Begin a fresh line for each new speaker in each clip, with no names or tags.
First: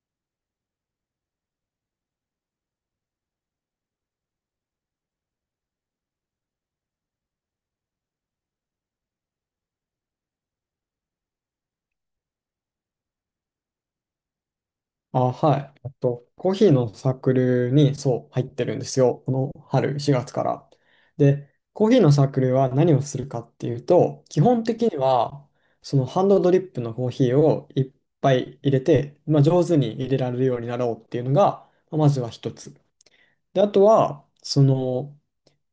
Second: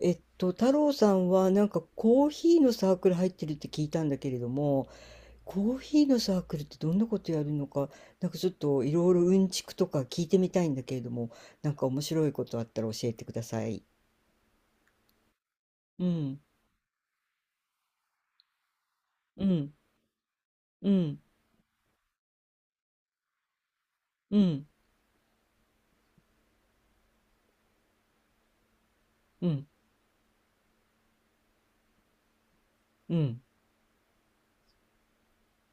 太郎さんはなんかコーヒーのサークル入ってるって聞いたんだけれども、コーヒーのサークルってどんなことやるのか、なんかちょっといろいろうんちくとか聞いてみたいんだけれども、なんか面白いことあったら教えてください。
あ、はい。
うん、
コーヒーのサークルに、そう、入ってるんですよ。こ
う
の
ん、
春、4月から。
うん、
で、コーヒーのサークルは何をするかっていうと、
う
基本
ん、
的には、そのハンドドリップのコーヒーをいっぱい入れて、まあ、
う
上
ん、
手に入れられるようになろうっていうのが、まあまずは一つ。
うん、
で、あとは、その、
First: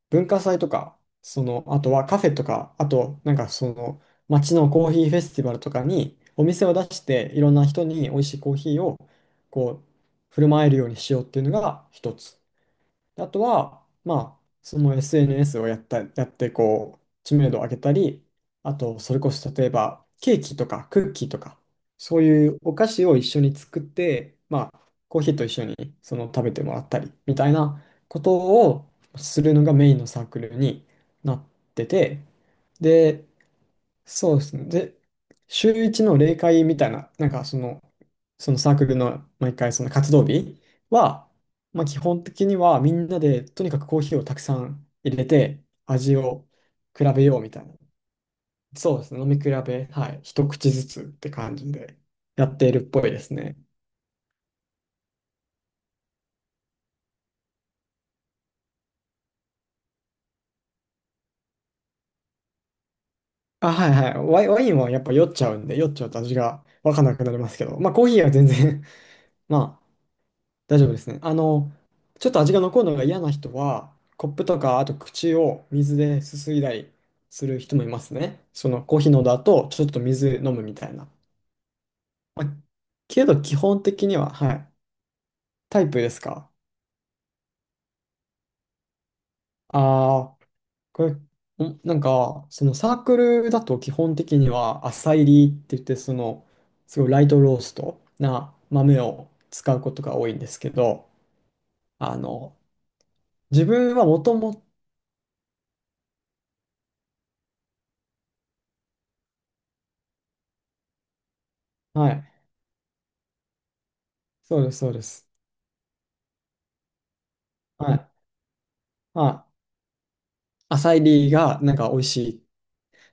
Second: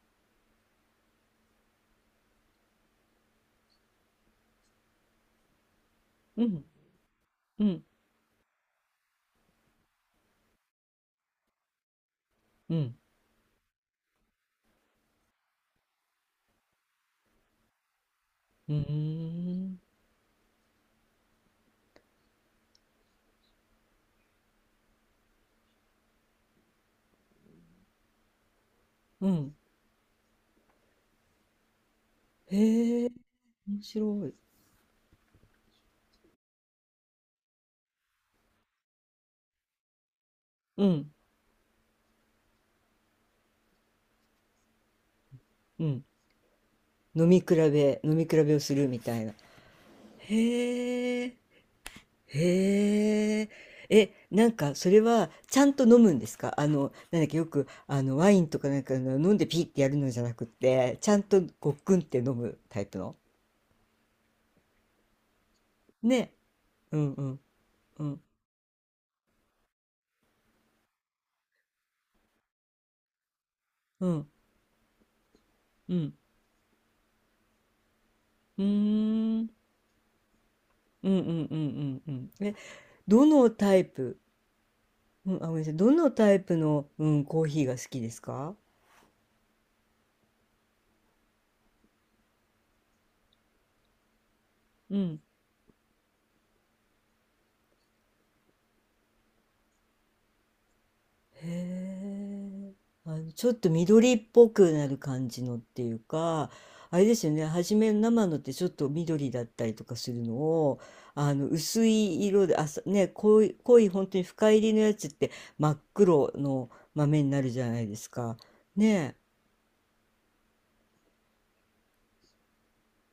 文化祭とか、その、あとはカフェとか、あと、なんかその、街のコーヒーフェスティバルとかに、
う
お
ん、
店を出して、いろん
う
な人
ん、
に美味しいコーヒーを、こう、振る舞えるようにしようっていうのが一つ。
うん、
あとは、まあ、その SNS をやって、こう、知名度を上げたり、
う
あ
ー
と、それこそ例え
ん、
ば、ケーキとかクッキーとか、そういうお菓子を一緒に作って、まあ、コーヒーと一緒にその食べてもらったり、みたいなことを
う
する
ん。
のがメインのサークルになってて、
へえ、
で、
面白い。
そうですね。で、週一の例会みたいな、なんかその、そのサークルの毎回その活動日
うん、
は、まあ、基本的にはみんなでとにかくコーヒーをたくさん入れて
うん。
味を比べ
飲み
よう
比
みたいな。
べ、飲み比べをする
そう
み
です
た
ね。
い
飲
な。
み比べ、はい。一口ずつっ
へ
て
え。
感じでやっているっぽいです
へえ。
ね。
え、なんかそれはちゃんと飲むんですか？なんだっけ、よくワインとかなんかの飲んでピーってやるのじゃなくって、ちゃんとごっくんって飲むタイプの？
あ、はいはい。ワインはやっぱ酔っちゃうんで、酔っちゃうと
ね。
味がわ
う
かん
ん
な
う
くなり
ん
ますけど、まあコ
う
ー
ん
ヒーは全然 ま大丈夫ですね。あの、ちょっと味が残るのが嫌な人は、
うん
コップとか、あと口を
う
水
ん。
ですすいだりする人もいますね。
う
そのコーヒーのだ
ーん。
と、ちょっと水飲むみたいな。
うんうんうんうんうん。
まあ、
え、ど
けど、
の
基
タ
本
イ
的に
プ、
は、はい。
うん、あ、ごめんなさい。
タイ
ど
プ
の
です
タイ
か？
プの、うん、コーヒーが好きですか？
ああー、これ、んなんか、そのサークルだと基本的には、
う
浅
ん。
煎りって言って、その、すごいライトローストな豆を使うことが多いんですけど、
へ
あの、
え、ちょっ
自
と
分は
緑っ
もと
ぽ
もと、
くなる感じのっていうか、あれですよね、初めの生のってちょっと緑だったりとかするのを、薄
は
い
い、
色で、あ、さね、濃い、濃い本当に深
そ
入
うで
り
す、
の
そ
や
うで
つっ
す。
て真っ黒の豆になるじゃない
は
です
い。
か。ねえ。
まあ、浅いリーがなんか美味しい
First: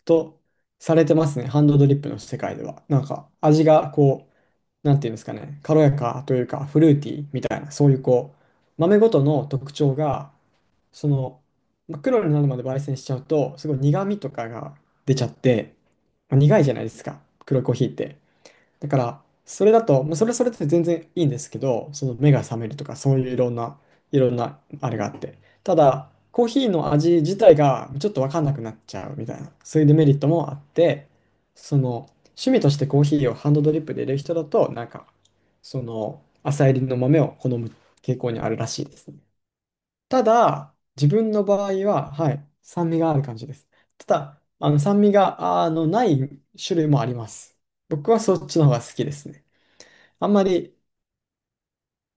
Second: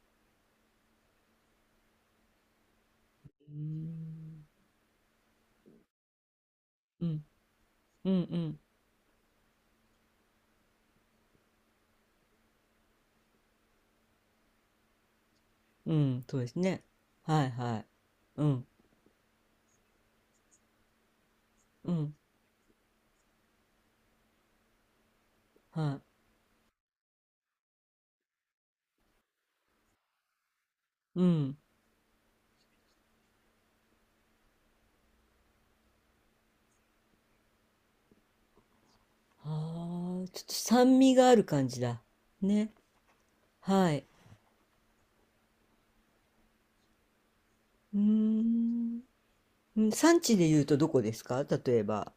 とされてますね、ハンドドリップの世界では。なんか
うー
味がこ
ん、
う、なんていうんですかね、軽やかというか、フルー
う
ティー
ん、
みたいな、そういう
うん、
こ
う
う、
ん、
豆ごとの特徴が、その、まあ黒になるまで焙煎しちゃうと、すごい苦味とかが出ちゃって、
うん、
まあ
そうです
苦いじゃな
ね。
いですか、
はい
黒いコー
は
ヒ
い。
ーって。
うん、
だから、それだと、まあそれはそれって全然いいんですけど、
う
そ
ん、
の目が覚めるとか、そういういろんな、いろんなあれがあって。た
は
だ、
い。
コーヒーの味自体がちょっとわかんなくなっちゃうみたいな、そういうデメリットもあって、
うん。
その、趣味としてコーヒーをハンドドリップで入れる人だと、なんか、その、朝入りの豆を好む傾向にあるらしいですね。
あ
た
あ、ちょっと
だ、
酸
自
味が
分
ある
の場
感
合
じだ。
は、はい、
ね。
酸味がある感じです。
はい。
ただ、あの酸味があのない種類もあります。
うー
僕はそっちの方が好
ん。
きですね。
うん。産
あん
地
ま
で言う
り、
とどこですか、例えば？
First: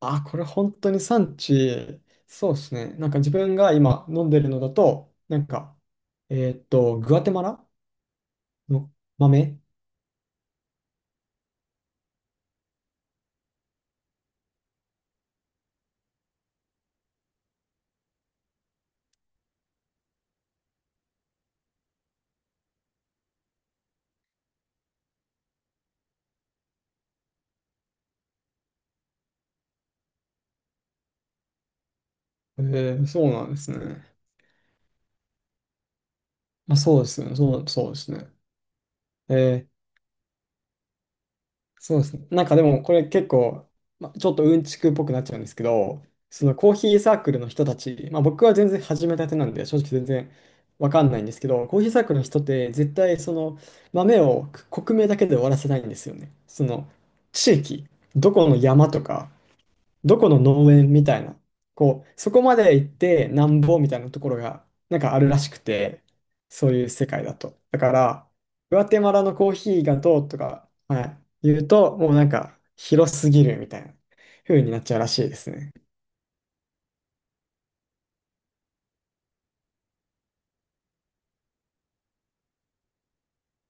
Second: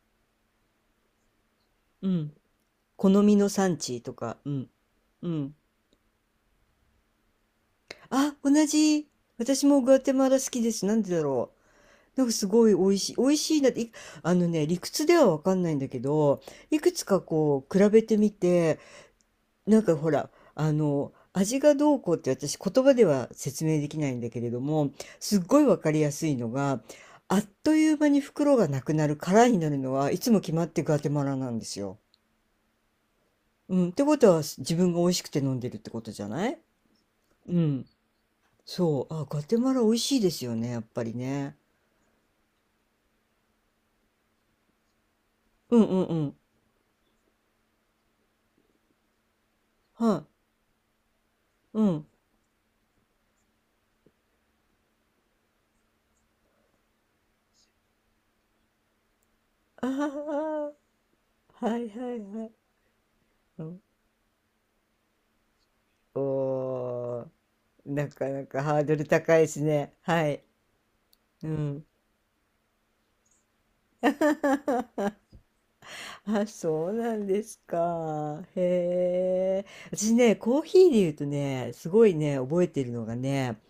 あ、これ本当に産地、
うん。
そうですね。
好
なんか自
みの
分が
産地
今
と
飲ん
か。
でる
う
の
ん。
だと、
う
なん
ん。
か、グアテマラ
あ、同
の
じ。
豆。
私もグアテマラ好きです。なんでだろう。なんかすごい美味しい。美味しいなって、あのね、理屈ではわかんないんだけど、いくつかこう、比べてみて、なんかほら、味がどうこうって私言葉では説明できないんだけれども、すっごいわかりやすいのが、あっという間に袋がなくなる空になるのはいつも決まってガテマラなんですよ。
えそうなんです
うん。って
ね。
ことは自分が美味しくて飲んでるってことじゃない？
まあ、そうですね。そ
う
う、
ん。
そうですね。
そう。あ、ガテ
え
マラ
ー
美味しいですよね、やっぱりね。
そうですね。なんかでもこれ結構、ま、ちょっとうんちくっぽくなっちゃうんですけ
うんう
ど、
んうん。
そのコーヒーサークルの人たち、まあ、僕は全然始めたてなんで正直全
は
然わかんないんですけど、
い。
コー
う
ヒーサー
ん。
クルの人って絶対その豆をく国名だけで終わらせないんですよね。その地域、どこの山とか、
あ
どこの
あ、
農園みたいな、
はい
こ
はい
う、そこ
はい。
まで行ってなん
う
ぼ
ん、
みたいなところが、なんかあるらしくて、そういう世
お
界
ー、
だと。だか
なか
ら、
なかハ
グ
ー
ア
ド
テ
ル
マラの
高いで
コー
す
ヒー
ね。
がど
は
うと
い。
か、はい、
う
言う
ん。
と、もうなんか、広すぎるみたいな風になっちゃうらしいですね。
あ、そうなんですか。へえ。私ね、コーヒーで言うとね、すごいね、覚えてるのがね、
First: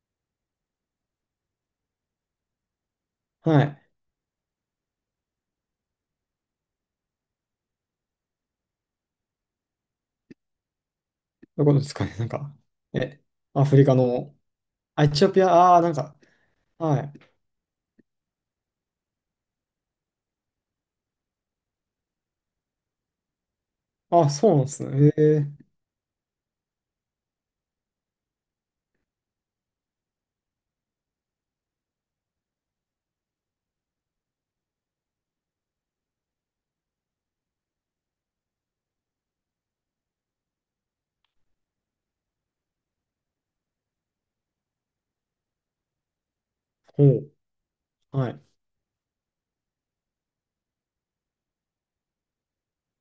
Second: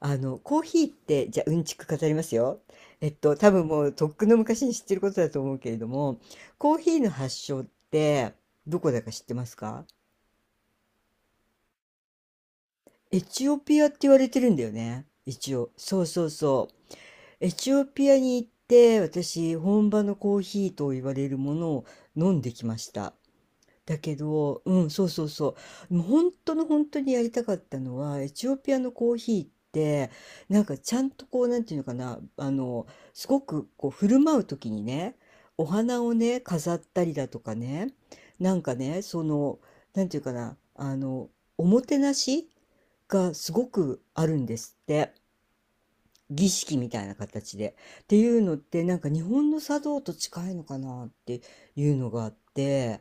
コーヒーって、じゃあ、うんちく語りますよ。多
は
分
い。
もう、とっくの昔に知ってることだと思うけれども、コーヒーの発祥って、どこだか知ってますか？
どこですかね、なんか、
エ
え、
チオ
アフ
ピ
リ
アっ
カ
て言われ
の、
てるんだよ
あ、
ね。
エチオピア、
一応。
ああー、なん
そう
か、
そうそう。
はい。
エチオピアに行って、私、本場のコーヒーと言われるものを飲んできました。だけ
あ、そう
ど、
なんで
う
す
ん、そ
ね。
う
へ
そう
え、
そう。もう本当の本当にやりたかったのは、エチオピアのコーヒーって、なんかちゃんとこう、なんていうのかな、すごくこう、振る舞う時にね、お花をね、飾ったりだとかね、なんかね、その、なんていうかな、おもてなしがすごくあるんですって。儀式みた
ほ
いな
う、
形で。ってい
はい。
うのって、なんか日本の茶道と近いのかなっていうのがあって、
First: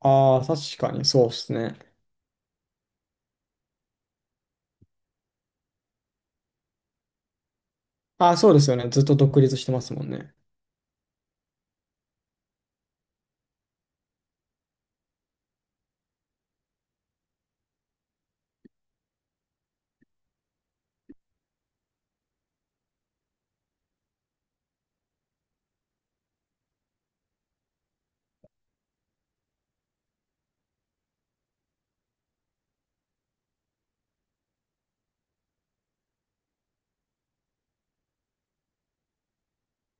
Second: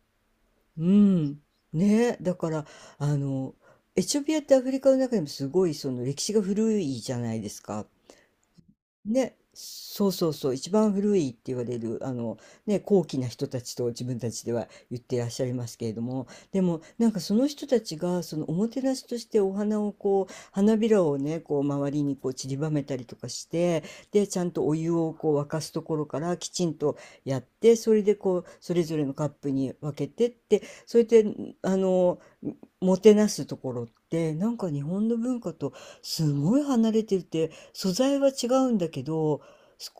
ああ、確
う
かにそうで
ん。
すね。
ね、だから、あの、エチオピアってアフリカの中でもすごいその歴史が古いじゃないですか。
ああ、そうですよね。ずっと
ね、
独立してますも
そ
ん
うそう
ね。
そう、一番古いって言われる、ね、高貴な人たちと自分たちでは言ってらっしゃいますけれども、でも、なんかその人たちが、そのおもてなしとしてお花をこう、花びらをね、こう、周りにこう散りばめたりとかして、で、ちゃんとお湯をこう沸かすところからきちんとやって、それでこう、それぞれのカップに分けてって、それで、あの、もてなすところって、なんか日本の文化とすごい離れてるって、素材は違うんだけど、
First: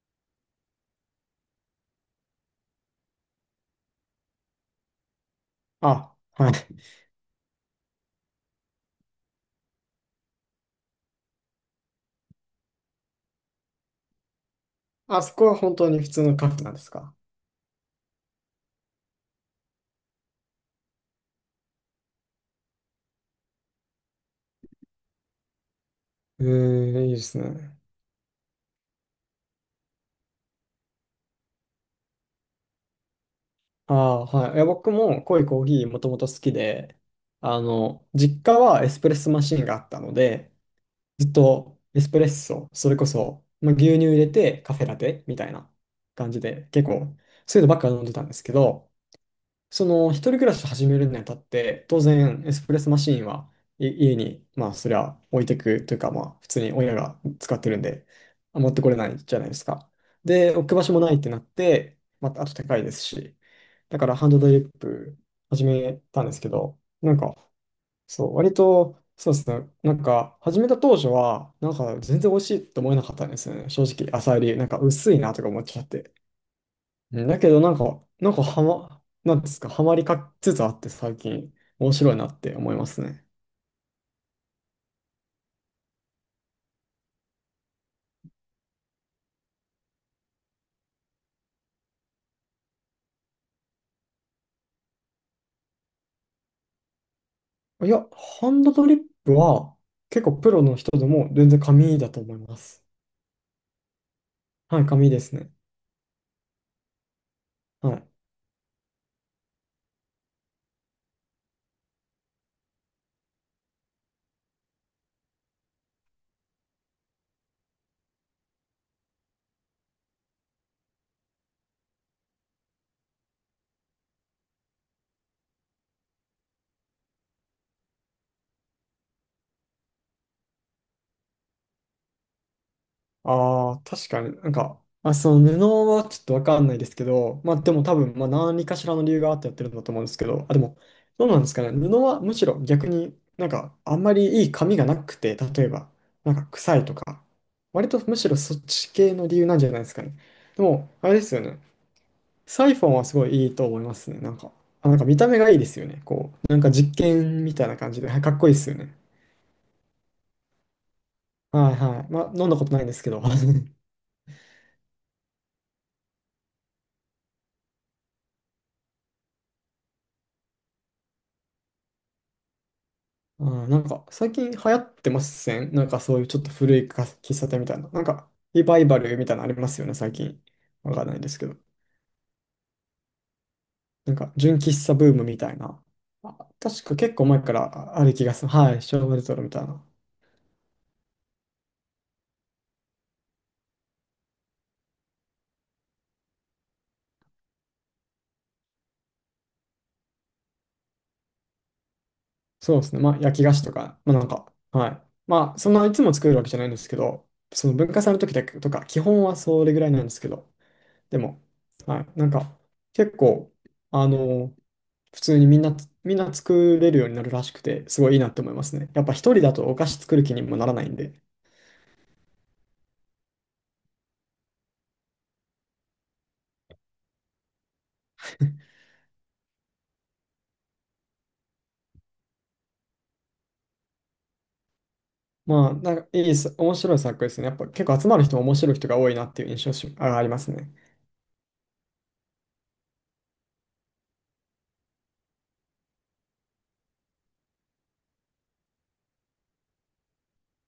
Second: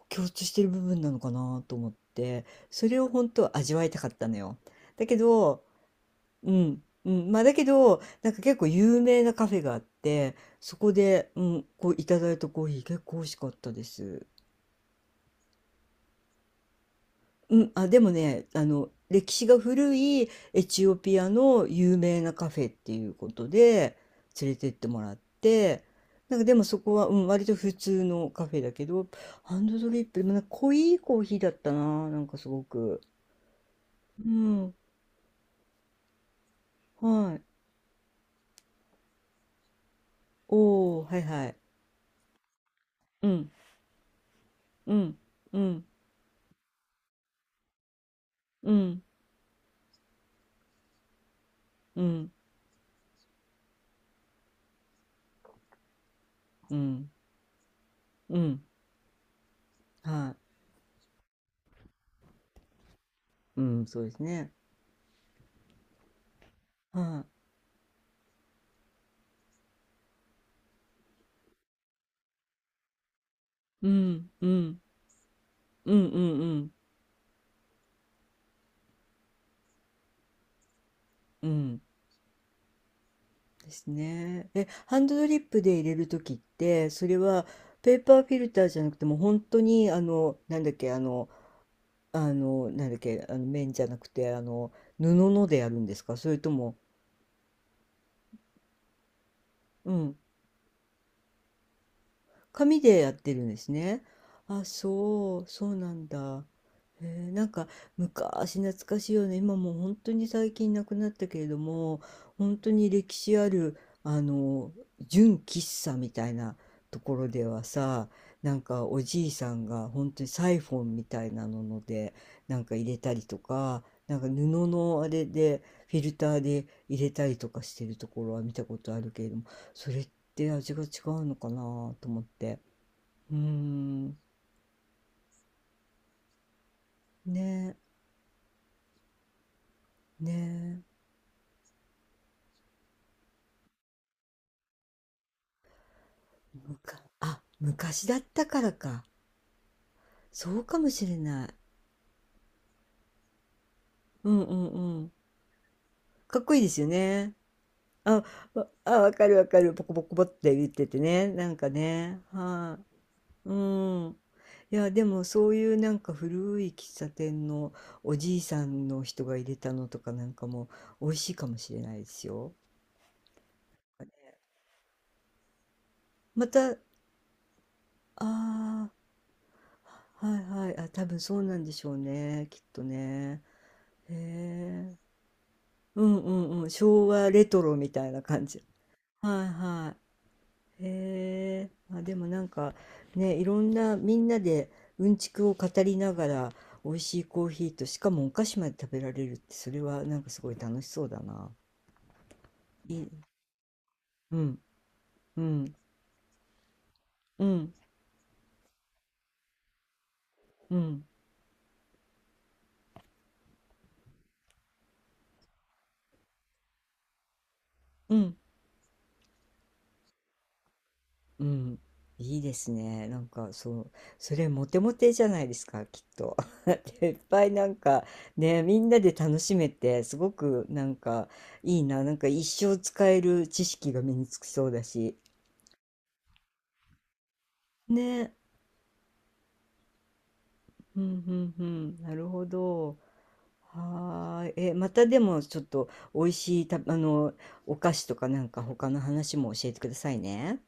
共通してる部分なのかなと思って、それを本当は味わいたかったのよ。だけど、
あ、は
うん、
い。
うん、まあだけど、なんか結構有名なカフェがあって、そこで、うん、こういただいたコーヒー結構美味しかったです。
あそこは本当に普通のカフェなんですか？
うん。あ、でもね、歴史が古いエチオピアの有名なカフェっていうことで連れてってもらって、なん
え
かでもそこ
ー、
は、
いい
う
で
ん、
す
割と普
ね。
通のカフェだけど、ハンドドリップ、でもなんか濃いコーヒーだったな、なんかすごく。
ああ、
う
はい。いや、
ん、
僕も濃いコーヒーもともと好きで、
はい。
あの、実家はエスプレッソマシンがあったので、
おー、はい
ずっ
はい。
とエスプレッソ、それこ
う
そ、
ん、
まあ、牛乳入れてカフェ
う
ラ
ん、
テみたい
う
な
ん、
感じで、結構、そういうのばっか飲んでたんですけ
う
ど、
ん、
その一人暮らしを始めるにあたって当
うん、
然エスプレッソマシーンはい家に、まあそりゃ置いてくというか、まあ普通に
う
親
ん、
が使ってるんで、
う
あ
ん、
持ってこれないじゃないですか。
は
で、
い。
置く場所もないってなって、またあと高いですし、
うん、
だ
そう
か
で
ら
す
ハンドド
ね。
リップ始めたんですけど、
は
なんかそう、割とそうですね、なんか始めた当初はなんか全然美味しいと思えなかったんですよね、正
い。う
直。
ん、
浅煎
う
りなんか
ん、
薄いなとか思っちゃっ
うん、
て
うん、うん、
ね。だけどなんか、なんかなんですか、はまりかつつあって、最
う
近
ん。
面白いなって思いますね。
ですね。え、ハンドドリップで入れるときって、それはペーパーフィルターじゃなくてもう本当になんだっけ、なんだっけ、綿じゃなくて、布のでやるんですか、それとも？
いや、ハンドドリップは
うん、
結構プロの人でも全然紙だと思いま
紙
す。
でやってるんですね。あ、
はい、紙です
そう、
ね。
そうなんだ。へえ、なんか
はい。
昔懐かしいよね。今もう本当に最近なくなったけれども、本当に歴史ある、あの、純喫茶みたいなところではさ、なんかおじいさんが本当にサイフォンみたいなので、なんか入れたりとか、なんか布のあれでフィルターで入れたりとかしてるところは見たことあるけれども、それっって味が違うのかなと思って。うー
ああ、確
ん。
かになんか、まあ、その布はちょっとわかんないですけど、
ね
まあでも多分、まあ何かしらの理由があってやってるんだと思うんです
え、
けど、あ、でも、
ね
どうなんですかね。布はむしろ逆になんかあんまりいい髪がなくて、例えば、なんか
え。む
臭いと
か、
か、
あ、
割と
昔だ
む
っ
しろ
た
そ
か
っ
ら
ち
か。
系の理由なんじゃないですかね。
そ
で
うかも
も、
し
あれ
れ
ですよ
ない。
ね。サイフォンはすごいいいと思いますね。
う
なん
ん
か、
うんう
あ、なんか
ん。
見た目がいいですよね。こ
かっ
う、
こ
な
い
ん
いで
か
すよ
実
ね。
験みたいな感じで、はい、
あ、
かっこいいで
わ
すよ
あ、
ね。
わかるわかる。ポコポコポって言っててね。なんか
はいはい。
ね。
まあ飲んだこと
は
ないんですけど。
い。う ん。いや、でもそういうなんか古い喫茶店のおじいさんの人が入れたのとかなんかも美味しいかもしれないですよ。
あー、なんか最近流行ってません？なんかそういうちょっ
ま
と
た、あ
古いか喫茶店みたいな。なんかリバイ
あ、
バルみたいなのありますよね、最
は
近。
いはい。あ、
わ
多
かんな
分
いで
そ
す
う
けど。
なんでしょうね。きっとね。
な
へ
んか純喫茶
え。
ブームみたいな。
うんう
あ、
んうん。
確か
昭
結構
和
前
レ
か
トロみ
らあ
たい
る
な
気がす
感
る。
じ。
はい、昭和レトロ
はい
みたいな。
はい。へえ。まあ、でもなんかね、いろんなみんなでうんちくを語りながら美味しいコーヒーとしかもお菓子まで食べられるってそれはなんかすごい楽しそうだな。
そうで
い
すね。
い。
まあ焼き菓子とか、まあなん
う
か、
ん
はい。
う
まあそん
ん
ないつも作るわけじゃないんですけど、
う
そ
ん
の文化祭の時だけとか、基本はそれぐらいなんですけど、
うん
でも、はい。なんか結構、あの普通にみんな作れるようになるらしくて、すごい
う
いいなっ
ん。
て思いますね。やっぱ一人だとお菓子作る気にもならないんで。
うん。いいですね。なんか、そう、それモテモテじゃないですか、きっと。でいっぱいなんか、ね、みんなで楽しめて、すごくなんか、いいな。なんか一生使える知識が身につきそうだし。
まあ、なんかいいさ、面白い作品ですね。やっぱ結構集まる
ね。
人も面白い人が多いなっていう印象しあありますね。
うんうんうん。なるほど。はーい。え、またでもちょっと美味しいた、あの、お菓子とかなんか他の話も教えてくださいね。